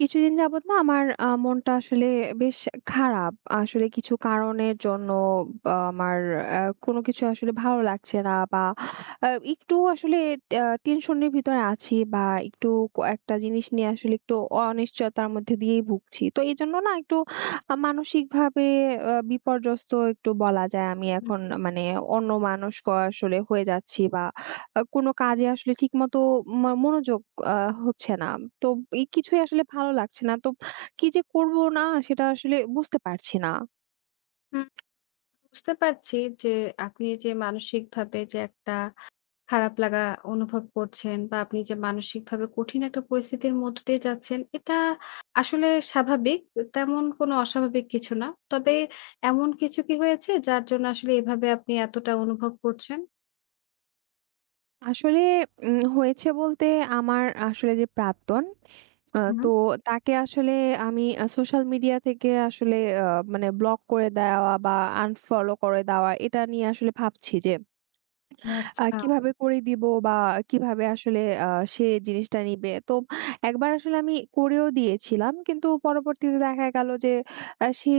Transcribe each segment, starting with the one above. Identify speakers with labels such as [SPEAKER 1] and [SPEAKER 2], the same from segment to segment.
[SPEAKER 1] কিছুদিন যাবত না আমার মনটা আসলে বেশ খারাপ। আসলে কিছু কারণের জন্য আমার আ কোনো কিছু আসলে ভালো লাগছে না, বা একটু আসলে টেনশনের ভিতরে আছি, বা একটু একটা জিনিস নিয়ে আসলে একটু অনিশ্চয়তার মধ্যে দিয়েই ভুগছি। তো এজন্য না একটু মানসিকভাবে বিপর্যস্ত একটু বলা যায় আমি এখন, মানে অন্যমনস্ক আসলে হয়ে যাচ্ছি, বা কোনো কাজে আসলে ঠিকমতো মনোযোগ আ হচ্ছে না। তো এই কিছুই আসলে ভালো লাগছে না। তো কি যে করব না সেটা আসলে বুঝতে পারছি না।
[SPEAKER 2] হুম, বুঝতে পারছি যে আপনি যে মানসিকভাবে যে একটা খারাপ লাগা অনুভব করছেন বা আপনি যে মানসিকভাবে কঠিন একটা পরিস্থিতির মধ্য দিয়ে যাচ্ছেন এটা আসলে স্বাভাবিক। তেমন কোনো অস্বাভাবিক কিছু না। তবে এমন কিছু কি হয়েছে যার জন্য আসলে এভাবে আপনি এতটা অনুভব করছেন?
[SPEAKER 1] আসলে হয়েছে বলতে আমার আসলে যে প্রাক্তন,
[SPEAKER 2] হুম,
[SPEAKER 1] তো তাকে আসলে আমি সোশ্যাল মিডিয়া থেকে আসলে আ মানে ব্লক করে দেওয়া বা আনফলো করে দেওয়া এটা নিয়ে আসলে ভাবছি যে
[SPEAKER 2] আচ্ছা।
[SPEAKER 1] কিভাবে করে দিব বা কিভাবে আসলে আ সে জিনিসটা নিবে। তো একবার আসলে আমি করেও দিয়েছিলাম। কিন্তু পরবর্তীতে দেখা গেল যে সে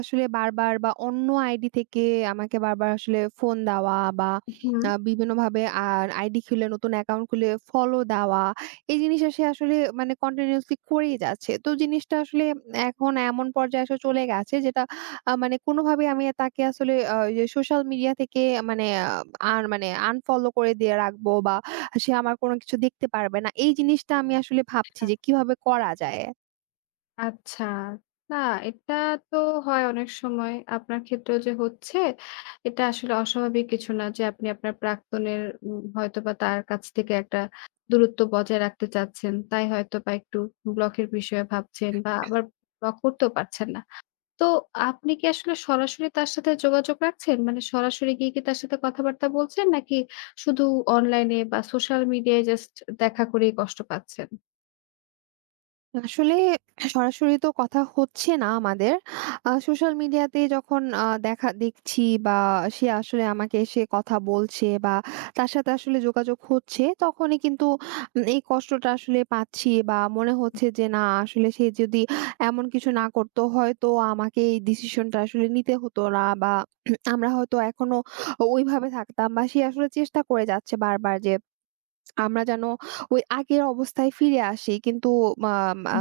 [SPEAKER 1] আসলে বারবার বা অন্য আইডি থেকে আমাকে বারবার আসলে ফোন দেওয়া বা
[SPEAKER 2] হুম।
[SPEAKER 1] বিভিন্নভাবে আর আইডি খুলে নতুন অ্যাকাউন্ট খুলে ফলো দেওয়া। এই জিনিসটা সে আসলে মানে কন্টিনিউয়াসলি করেই যাচ্ছে। তো জিনিসটা আসলে এখন এমন পর্যায়ে এসে চলে গেছে যেটা মানে কোনোভাবেই আমি তাকে আসলে ওই যে সোশ্যাল মিডিয়া থেকে মানে আর মানে আনফলো করে দিয়ে রাখবো বা সে আমার কোনো কিছু দেখতে পারবে না। এই জিনিসটা আমি আসলে ভাবছি যে কিভাবে করা যায়?
[SPEAKER 2] আচ্ছা। না, এটা তো হয় অনেক সময়। আপনার ক্ষেত্রেও যে হচ্ছে, এটা আসলে অস্বাভাবিক কিছু না যে আপনি আপনার প্রাক্তনের হয়তোবা তার কাছ থেকে একটা দূরত্ব বজায় রাখতে চাচ্ছেন। তাই হয়তোবা একটু ব্লকের বিষয়ে ভাবছেন বা আবার ব্লক করতেও পারছেন না। তো আপনি কি আসলে সরাসরি তার সাথে যোগাযোগ রাখছেন? মানে সরাসরি গিয়ে কি তার সাথে কথাবার্তা বলছেন? নাকি শুধু অনলাইনে বা সোশ্যাল মিডিয়ায় জাস্ট দেখা করেই কষ্ট পাচ্ছেন?
[SPEAKER 1] আসলে সরাসরি তো কথা হচ্ছে না আমাদের। সোশ্যাল মিডিয়াতে যখন দেখা দেখছি বা সে আসলে আমাকে এসে কথা বলছে বা তার সাথে আসলে যোগাযোগ হচ্ছে, তখনই কিন্তু এই কষ্টটা আসলে পাচ্ছি বা মনে হচ্ছে যে না আসলে সে যদি এমন কিছু না করতো হয়তো আমাকে এই ডিসিশনটা আসলে নিতে হতো না বা আমরা হয়তো এখনো ওইভাবে থাকতাম বা সে আসলে চেষ্টা করে যাচ্ছে বারবার যে আমরা যেন ওই আগের অবস্থায় ফিরে আসি। কিন্তু মাম আ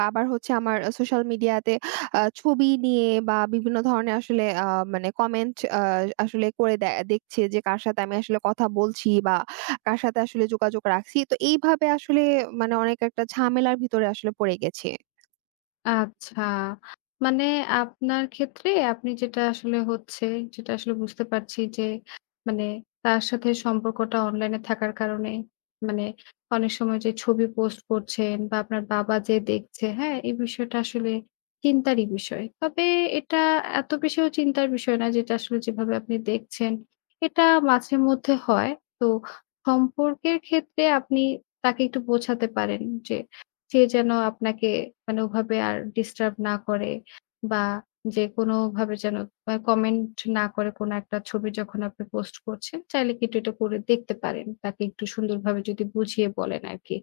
[SPEAKER 1] বাবার হচ্ছে আমার সোশ্যাল মিডিয়াতে ছবি নিয়ে বা বিভিন্ন ধরনের আসলে মানে কমেন্ট আসলে করে দেখছে যে কার সাথে আমি আসলে কথা বলছি বা কার সাথে আসলে যোগাযোগ রাখছি। তো এইভাবে আসলে মানে অনেক একটা ঝামেলার ভিতরে আসলে পড়ে গেছি।
[SPEAKER 2] আচ্ছা। মানে আপনার ক্ষেত্রে আপনি যেটা আসলে হচ্ছে, যেটা আসলে বুঝতে পারছি যে মানে তার সাথে সম্পর্কটা অনলাইনে থাকার কারণে মানে অনেক সময় যে ছবি পোস্ট করছেন বা আপনার বাবা যে দেখছে, হ্যাঁ? এই বিষয়টা আসলে চিন্তারই বিষয়। তবে এটা এত বেশিও চিন্তার বিষয় না যেটা আসলে যেভাবে আপনি দেখছেন। এটা মাঝে মধ্যে হয়। তো সম্পর্কের ক্ষেত্রে আপনি তাকে একটু বোঝাতে পারেন যে সে যেন আপনাকে মানে ওভাবে আর ডিস্টার্ব না করে বা যে কোনোভাবে যেন কমেন্ট না করে কোনো একটা ছবি যখন আপনি পোস্ট করছেন, চাইলে কিন্তু এটা করে দেখতে পারেন। তাকে একটু সুন্দরভাবে যদি বুঝিয়ে বলেন আরকি।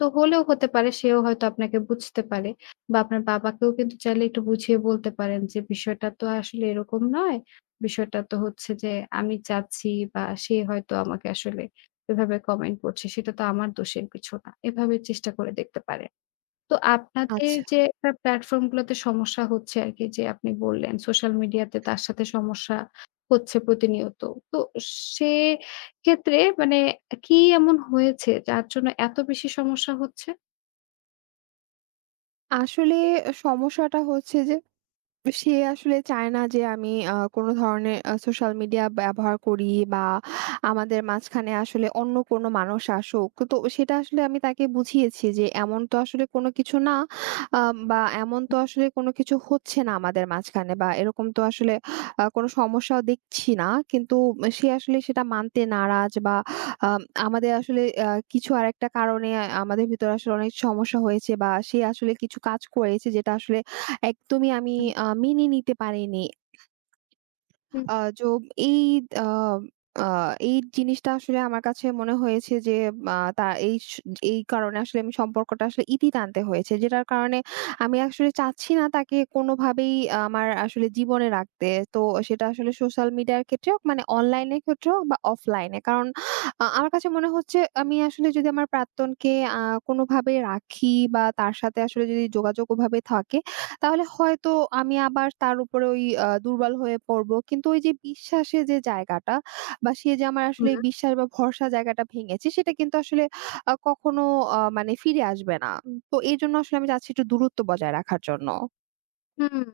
[SPEAKER 2] তো হলেও হতে পারে সেও হয়তো আপনাকে বুঝতে পারে বা আপনার বাবাকেও কিন্তু চাইলে একটু বুঝিয়ে বলতে পারেন যে, "বিষয়টা তো আসলে এরকম নয়। বিষয়টা তো হচ্ছে যে আমি চাচ্ছি বা সে হয়তো আমাকে আসলে এভাবে কমেন্ট করছে। সেটা তো আমার দোষের কিছু না।" এভাবে চেষ্টা করে দেখতে পারেন। তো আপনাদের
[SPEAKER 1] আচ্ছা।
[SPEAKER 2] যে একটা প্ল্যাটফর্ম গুলোতে সমস্যা হচ্ছে আরকি যে আপনি বললেন সোশ্যাল মিডিয়াতে তার সাথে সমস্যা হচ্ছে প্রতিনিয়ত। তো সে ক্ষেত্রে মানে কি এমন হয়েছে যার জন্য এত বেশি সমস্যা হচ্ছে?
[SPEAKER 1] আসলে সমস্যাটা হচ্ছে যে সে আসলে চায় না যে আমি কোনো ধরনের সোশ্যাল মিডিয়া ব্যবহার করি বা আমাদের মাঝখানে আসলে অন্য কোনো মানুষ আসুক। তো সেটা আসলে আমি তাকে বুঝিয়েছি যে, এমন তো আসলে কোনো কিছু না, আ বা এমন তো আসলে কোনো কিছু হচ্ছে না আমাদের মাঝখানে, বা এরকম তো আসলে কোনো সমস্যাও দেখছি না। কিন্তু সে আসলে সেটা মানতে নারাজ, বা আ আমাদের আসলে কিছু আরেকটা কারণে আমাদের ভিতরে আসলে অনেক সমস্যা হয়েছে বা সে আসলে কিছু কাজ করেছে যেটা আসলে একদমই আমি
[SPEAKER 2] হুম,
[SPEAKER 1] মেনে নিতে পারিনি।
[SPEAKER 2] হুম।
[SPEAKER 1] আ যো এই আ আ এই জিনিসটা আসলে আমার কাছে মনে হয়েছে যে আ তা এই স এই কারণে আসলে আমি সম্পর্কটা আসলে ইতি টানতে হয়েছে। যেটার কারণে আমি আসলে চাচ্ছি না তাকে কোনোভাবেই আমার আসলে জীবনে রাখতে। তো সেটা আসলে সোশ্যাল মিডিয়ার ক্ষেত্রে হোক, মানে অনলাইনের ক্ষেত্রে হোক বা অফলাইনে। কারণ আমার কাছে মনে হচ্ছে আমি আসলে যদি আমার প্রাক্তনকে আ কোনোভাবে রাখি বা তার সাথে আসলে যদি যোগাযোগ ওভাবে থাকে তাহলে হয়তো আমি আবার তার উপরে ওই দুর্বল হয়ে পড়বো। কিন্তু ওই যে বিশ্বাসের যে জায়গাটা বা সে যে আমার আসলে
[SPEAKER 2] হুম,
[SPEAKER 1] এই বিশ্বাস বা ভরসা জায়গাটা ভেঙেছে সেটা কিন্তু আসলে কখনো মানে ফিরে আসবে না। তো এজন্য আসলে আমি চাচ্ছি একটু দূরত্ব বজায় রাখার জন্য।
[SPEAKER 2] হুম।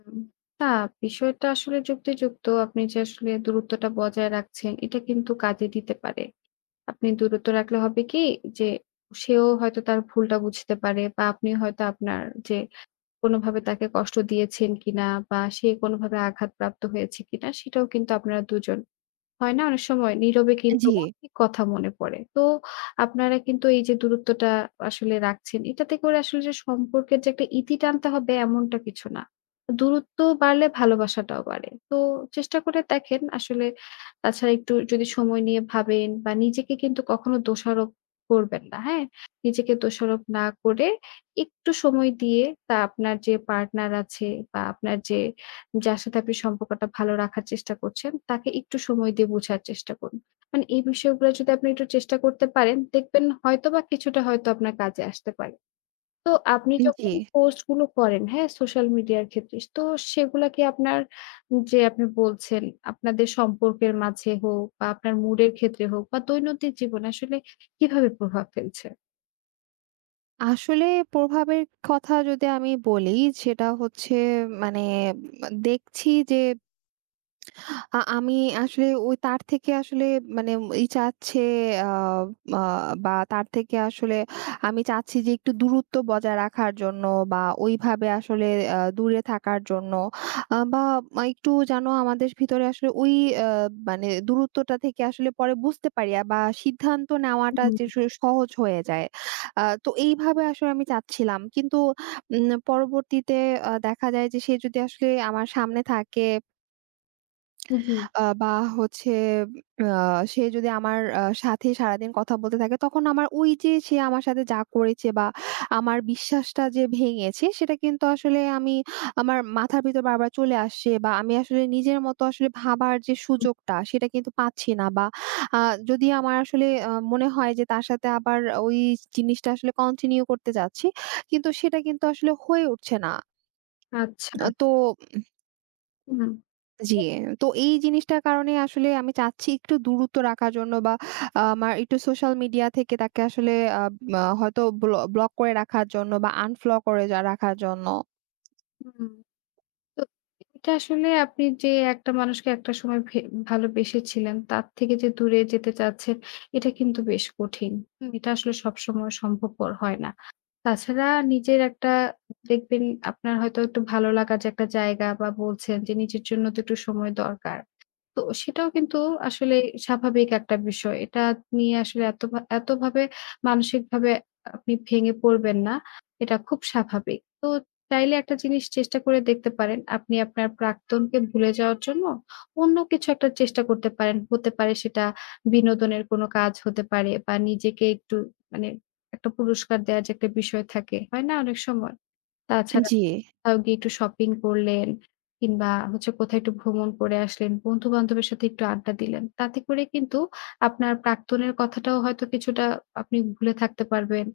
[SPEAKER 2] না বিষয়টা আসলে যুক্তিযুক্ত। আপনি যে আসলে দূরত্বটা বজায় রাখছেন এটা কিন্তু কাজে দিতে পারে। আপনি দূরত্ব রাখলে হবে কি যে সেও হয়তো তার ভুলটা বুঝতে পারে বা আপনি হয়তো আপনার যে কোনোভাবে তাকে কষ্ট দিয়েছেন কিনা বা সে কোনোভাবে আঘাতপ্রাপ্ত হয়েছে কিনা সেটাও কিন্তু আপনারা দুজন হয় না? অনেক সময় নীরবে কিন্তু
[SPEAKER 1] জি,
[SPEAKER 2] অনেক কথা মনে পড়ে। তো আপনারা কিন্তু এই যে দূরত্বটা আসলে রাখছেন, এটাতে করে আসলে যে সম্পর্কের যে একটা ইতি টানতে হবে এমনটা কিছু না। দূরত্ব বাড়লে ভালোবাসাটাও বাড়ে। তো চেষ্টা করে দেখেন আসলে তাছাড়া একটু যদি সময় নিয়ে ভাবেন বা নিজেকে কিন্তু কখনো দোষারোপ করবেন না, হ্যাঁ? নিজেকে দোষারোপ না করে একটু সময় দিয়ে তা আপনার যে পার্টনার আছে বা আপনার যে যার সাথে আপনি সম্পর্কটা ভালো রাখার চেষ্টা করছেন, তাকে একটু সময় দিয়ে বোঝার চেষ্টা করুন। মানে এই বিষয়গুলো যদি আপনি একটু চেষ্টা করতে পারেন, দেখবেন হয়তোবা কিছুটা হয়তো আপনার কাজে আসতে পারে। তো আপনি
[SPEAKER 1] জি।
[SPEAKER 2] যখন পোস্ট গুলো করেন, হ্যাঁ? সোশ্যাল মিডিয়ার ক্ষেত্রে, তো সেগুলা কি আপনার যে আপনি বলছেন, আপনাদের সম্পর্কের মাঝে হোক বা আপনার মুড এর ক্ষেত্রে হোক বা দৈনন্দিন জীবনে আসলে কিভাবে প্রভাব ফেলছে?
[SPEAKER 1] আসলে প্রভাবের কথা যদি আমি বলি সেটা হচ্ছে মানে দেখছি যে আমি আসলে ওই তার থেকে আসলে মানে ই চাচ্ছে আ আ বা তার থেকে আসলে আমি চাচ্ছি যে একটু দূরত্ব বজায় রাখার জন্য বা ওইভাবে আসলে দূরে থাকার জন্য, বা একটু যেন আমাদের ভিতরে আসলে ওই আ মানে দূরত্বটা থেকে আসলে পরে বুঝতে পারি আর বা সিদ্ধান্ত নেওয়াটা
[SPEAKER 2] হুম,
[SPEAKER 1] যে সহজ হয়ে যায়। তো এইভাবে আসলে আমি চাচ্ছিলাম। কিন্তু পরবর্তীতে দেখা যায় যে সে যদি আসলে আমার সামনে থাকে
[SPEAKER 2] জি।
[SPEAKER 1] বা হচ্ছে আ সে যদি আমার সাথে সারাদিন কথা বলতে থাকে তখন আমার ওই যে সে আমার সাথে যা করেছে বা আমার বিশ্বাসটা যে ভেঙেছে সেটা কিন্তু আসলে আমি আমার মাথার ভিতর বারবার চলে আসছে বা আমি আসলে নিজের মতো আসলে ভাবার যে
[SPEAKER 2] হুম,
[SPEAKER 1] সুযোগটা সেটা কিন্তু পাচ্ছি না, বা আ যদি আমার আসলে মনে হয় যে তার সাথে আবার ওই জিনিসটা আসলে কন্টিনিউ করতে যাচ্ছি কিন্তু সেটা কিন্তু আসলে হয়ে উঠছে না।
[SPEAKER 2] আচ্ছা।
[SPEAKER 1] তো
[SPEAKER 2] হুম,
[SPEAKER 1] জি, তো এই জিনিসটার কারণে আসলে আমি চাচ্ছি একটু দূরত্ব রাখার জন্য বা আমার একটু সোশ্যাল মিডিয়া থেকে তাকে আসলে আ আ হয়তো ব্লক করে রাখার জন্য বা আনফ্লো করে যা রাখার জন্য।
[SPEAKER 2] হুম। তো এটা আসলে আপনি যে একটা মানুষকে একটা সময় ভালোবেসেছিলেন, তার থেকে যে দূরে যেতে চাচ্ছেন, এটা কিন্তু বেশ কঠিন। হুম? এটা আসলে সবসময় সম্ভবপর হয় না। তাছাড়া নিজের একটা দেখবেন আপনার হয়তো একটু ভালো লাগার যে একটা জায়গা বা বলছেন যে নিজের জন্য তো একটু সময় দরকার। তো সেটাও কিন্তু আসলে স্বাভাবিক একটা বিষয়। এটা নিয়ে আসলে এত ভা এতভাবে মানসিকভাবে আপনি ভেঙে পড়বেন না। এটা খুব স্বাভাবিক। তো চাইলে একটা জিনিস চেষ্টা করে দেখতে পারেন। আপনি আপনার প্রাক্তনকে ভুলে যাওয়ার জন্য অন্য কিছু একটা চেষ্টা করতে পারেন। হতে পারে সেটা বিনোদনের কোনো কাজ হতে পারে বা নিজেকে একটু মানে একটা পুরস্কার দেওয়ার যে একটা বিষয় থাকে, হয় না অনেক সময়? তাছাড়া
[SPEAKER 1] জি।
[SPEAKER 2] কোথাও গিয়ে একটু শপিং করলেন কিংবা হচ্ছে কোথাও একটু ভ্রমণ করে আসলেন, বন্ধু-বান্ধবের সাথে একটু আড্ডা দিলেন। তাতে করে কিন্তু আপনার প্রাক্তনের কথাটাও হয়তো কিছুটা আপনি ভুলে থাকতে পারবেন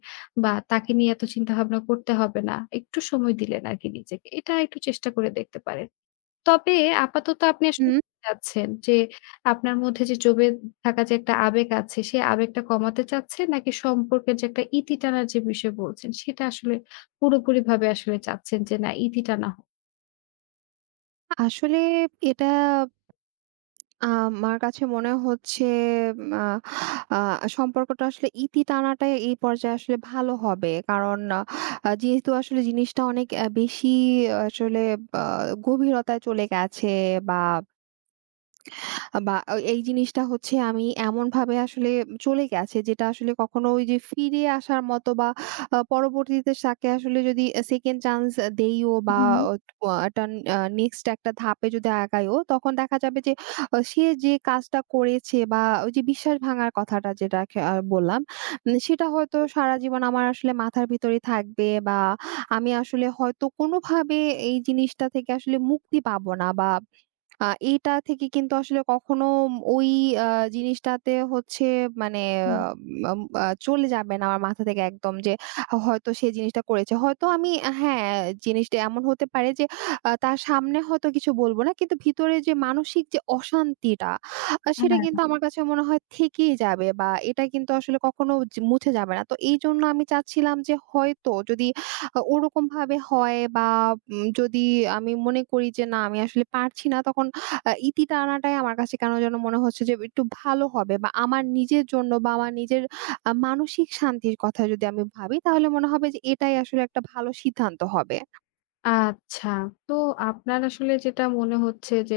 [SPEAKER 2] বা তাকে নিয়ে এত চিন্তাভাবনা করতে হবে না। একটু সময় দিলেন আরকি নিজেকে। এটা একটু চেষ্টা করে দেখতে পারেন। তবে আপাতত আপনি আসলে
[SPEAKER 1] হুম,
[SPEAKER 2] কি চাচ্ছেন যে আপনার মধ্যে যে জমে থাকা যে একটা আবেগ আছে, সে আবেগটা কমাতে চাচ্ছেন নাকি সম্পর্কের যে একটা ইতি টানার যে বিষয় বলছেন সেটা আসলে পুরোপুরিভাবে আসলে চাচ্ছেন যে না ইতি টানা হোক?
[SPEAKER 1] আসলে এটা আমার কাছে মনে হচ্ছে আ আ সম্পর্কটা আসলে ইতি টানাটাই এই পর্যায়ে আসলে ভালো হবে। কারণ যেহেতু আসলে জিনিসটা অনেক বেশি আসলে আ গভীরতায় চলে গেছে, বা বা অ এই জিনিসটা হচ্ছে আমি এমনভাবে আসলে চলে গেছে যেটা আসলে কখনো ওই যে ফিরে আসার মতো, বা পরবর্তীতে তাকে আসলে যদি সেকেন্ড চান্স দেইও বা
[SPEAKER 2] হুম,
[SPEAKER 1] একটা নেক্সট একটা ধাপে যদি আগাইও তখন দেখা যাবে যে সে যে কাজটা করেছে বা ওই যে বিশ্বাস ভাঙার কথাটা যেটা খে আ বললাম, সেটা হয়তো সারা জীবন আমার আসলে মাথার ভিতরে থাকবে বা আমি আসলে হয়তো কোনোভাবে এই জিনিসটা থেকে আসলে মুক্তি পাবো না, বা আ এটা থেকে কিন্তু আসলে কখনো ওই আ জিনিসটাতে হচ্ছে মানে আ উম আ চলে যাবে না আমার মাথা থেকে একদম যে হয়তো সে জিনিসটা করেছে। হয়তো আমি, হ্যাঁ, জিনিসটা এমন হতে পারে যে তার সামনে হয়তো কিছু বলব না। কিন্তু ভিতরে যে মানসিক যে অশান্তিটা, সেটা
[SPEAKER 2] হুম।
[SPEAKER 1] কিন্তু আমার কাছে মনে হয় থেকেই যাবে বা এটা কিন্তু আসলে কখনো যে মুছে যাবে না। তো এইজন্য আমি চাচ্ছিলাম যে হয়তো যদি ওরকমভাবে হয় বা যদি আমি মনে করি যে না আমি আসলে পারছি না তখন ইতি টানাটাই আমার কাছে কেন যেন মনে হচ্ছে যে একটু ভালো হবে বা আমার নিজের জন্য বা আমার নিজের মানসিক শান্তির কথা যদি আমি ভাবি তাহলে মনে হবে যে এটাই আসলে একটা ভালো সিদ্ধান্ত হবে।
[SPEAKER 2] আচ্ছা। তো আপনার আসলে যেটা মনে হচ্ছে যে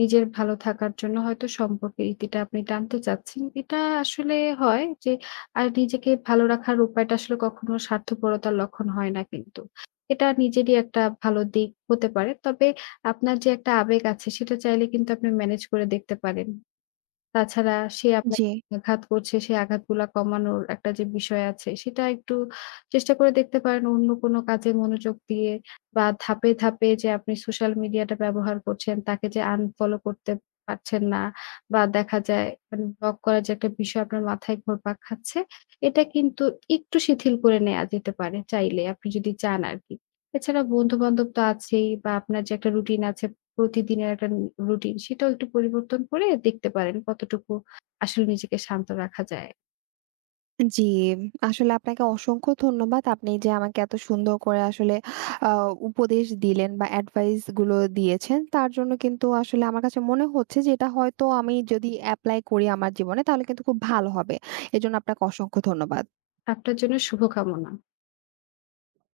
[SPEAKER 2] নিজের ভালো থাকার জন্য হয়তো সম্পর্কের ইতিটা আপনি টানতে চাচ্ছেন। এটা আসলে হয় যে আর নিজেকে ভালো রাখার উপায়টা আসলে কখনো স্বার্থপরতার লক্ষণ হয় না কিন্তু। এটা নিজেরই একটা ভালো দিক হতে পারে। তবে আপনার যে একটা আবেগ আছে সেটা চাইলে কিন্তু আপনি ম্যানেজ করে দেখতে পারেন। তাছাড়া সে
[SPEAKER 1] জি।
[SPEAKER 2] আপনাকে আঘাত করছে, সেই আঘাতগুলা কমানোর একটা যে বিষয় আছে, সেটা একটু চেষ্টা করে দেখতে পারেন অন্য কোনো কাজে মনোযোগ দিয়ে বা ধাপে, ধাপে যে আপনি সোশ্যাল মিডিয়াটা ব্যবহার করছেন, তাকে যে আনফলো করতে পারছেন না বা দেখা যায় মানে ব্লক করার যে একটা বিষয় আপনার মাথায় ঘুরপাক খাচ্ছে, এটা কিন্তু একটু শিথিল করে নেয়া যেতে পারে চাইলে, আপনি যদি চান আরকি। এছাড়া বন্ধু-বান্ধব তো আছেই বা আপনার যে একটা রুটিন আছে প্রতিদিনের একটা রুটিন সেটাও একটু পরিবর্তন করে দেখতে পারেন কতটুকু আসলে নিজেকে শান্ত রাখা যায়।
[SPEAKER 1] জি, আসলে আপনাকে অসংখ্য ধন্যবাদ। আপনি যে আমাকে এত সুন্দর করে আসলে আ উপদেশ দিলেন বা এডভাইস গুলো দিয়েছেন তার জন্য কিন্তু আসলে আমার কাছে মনে হচ্ছে যে এটা হয়তো আমি যদি এপ্লাই করি আমার জীবনে তাহলে কিন্তু খুব ভালো হবে। এজন্য আপনাকে অসংখ্য ধন্যবাদ।
[SPEAKER 2] আপনার জন্য শুভকামনা।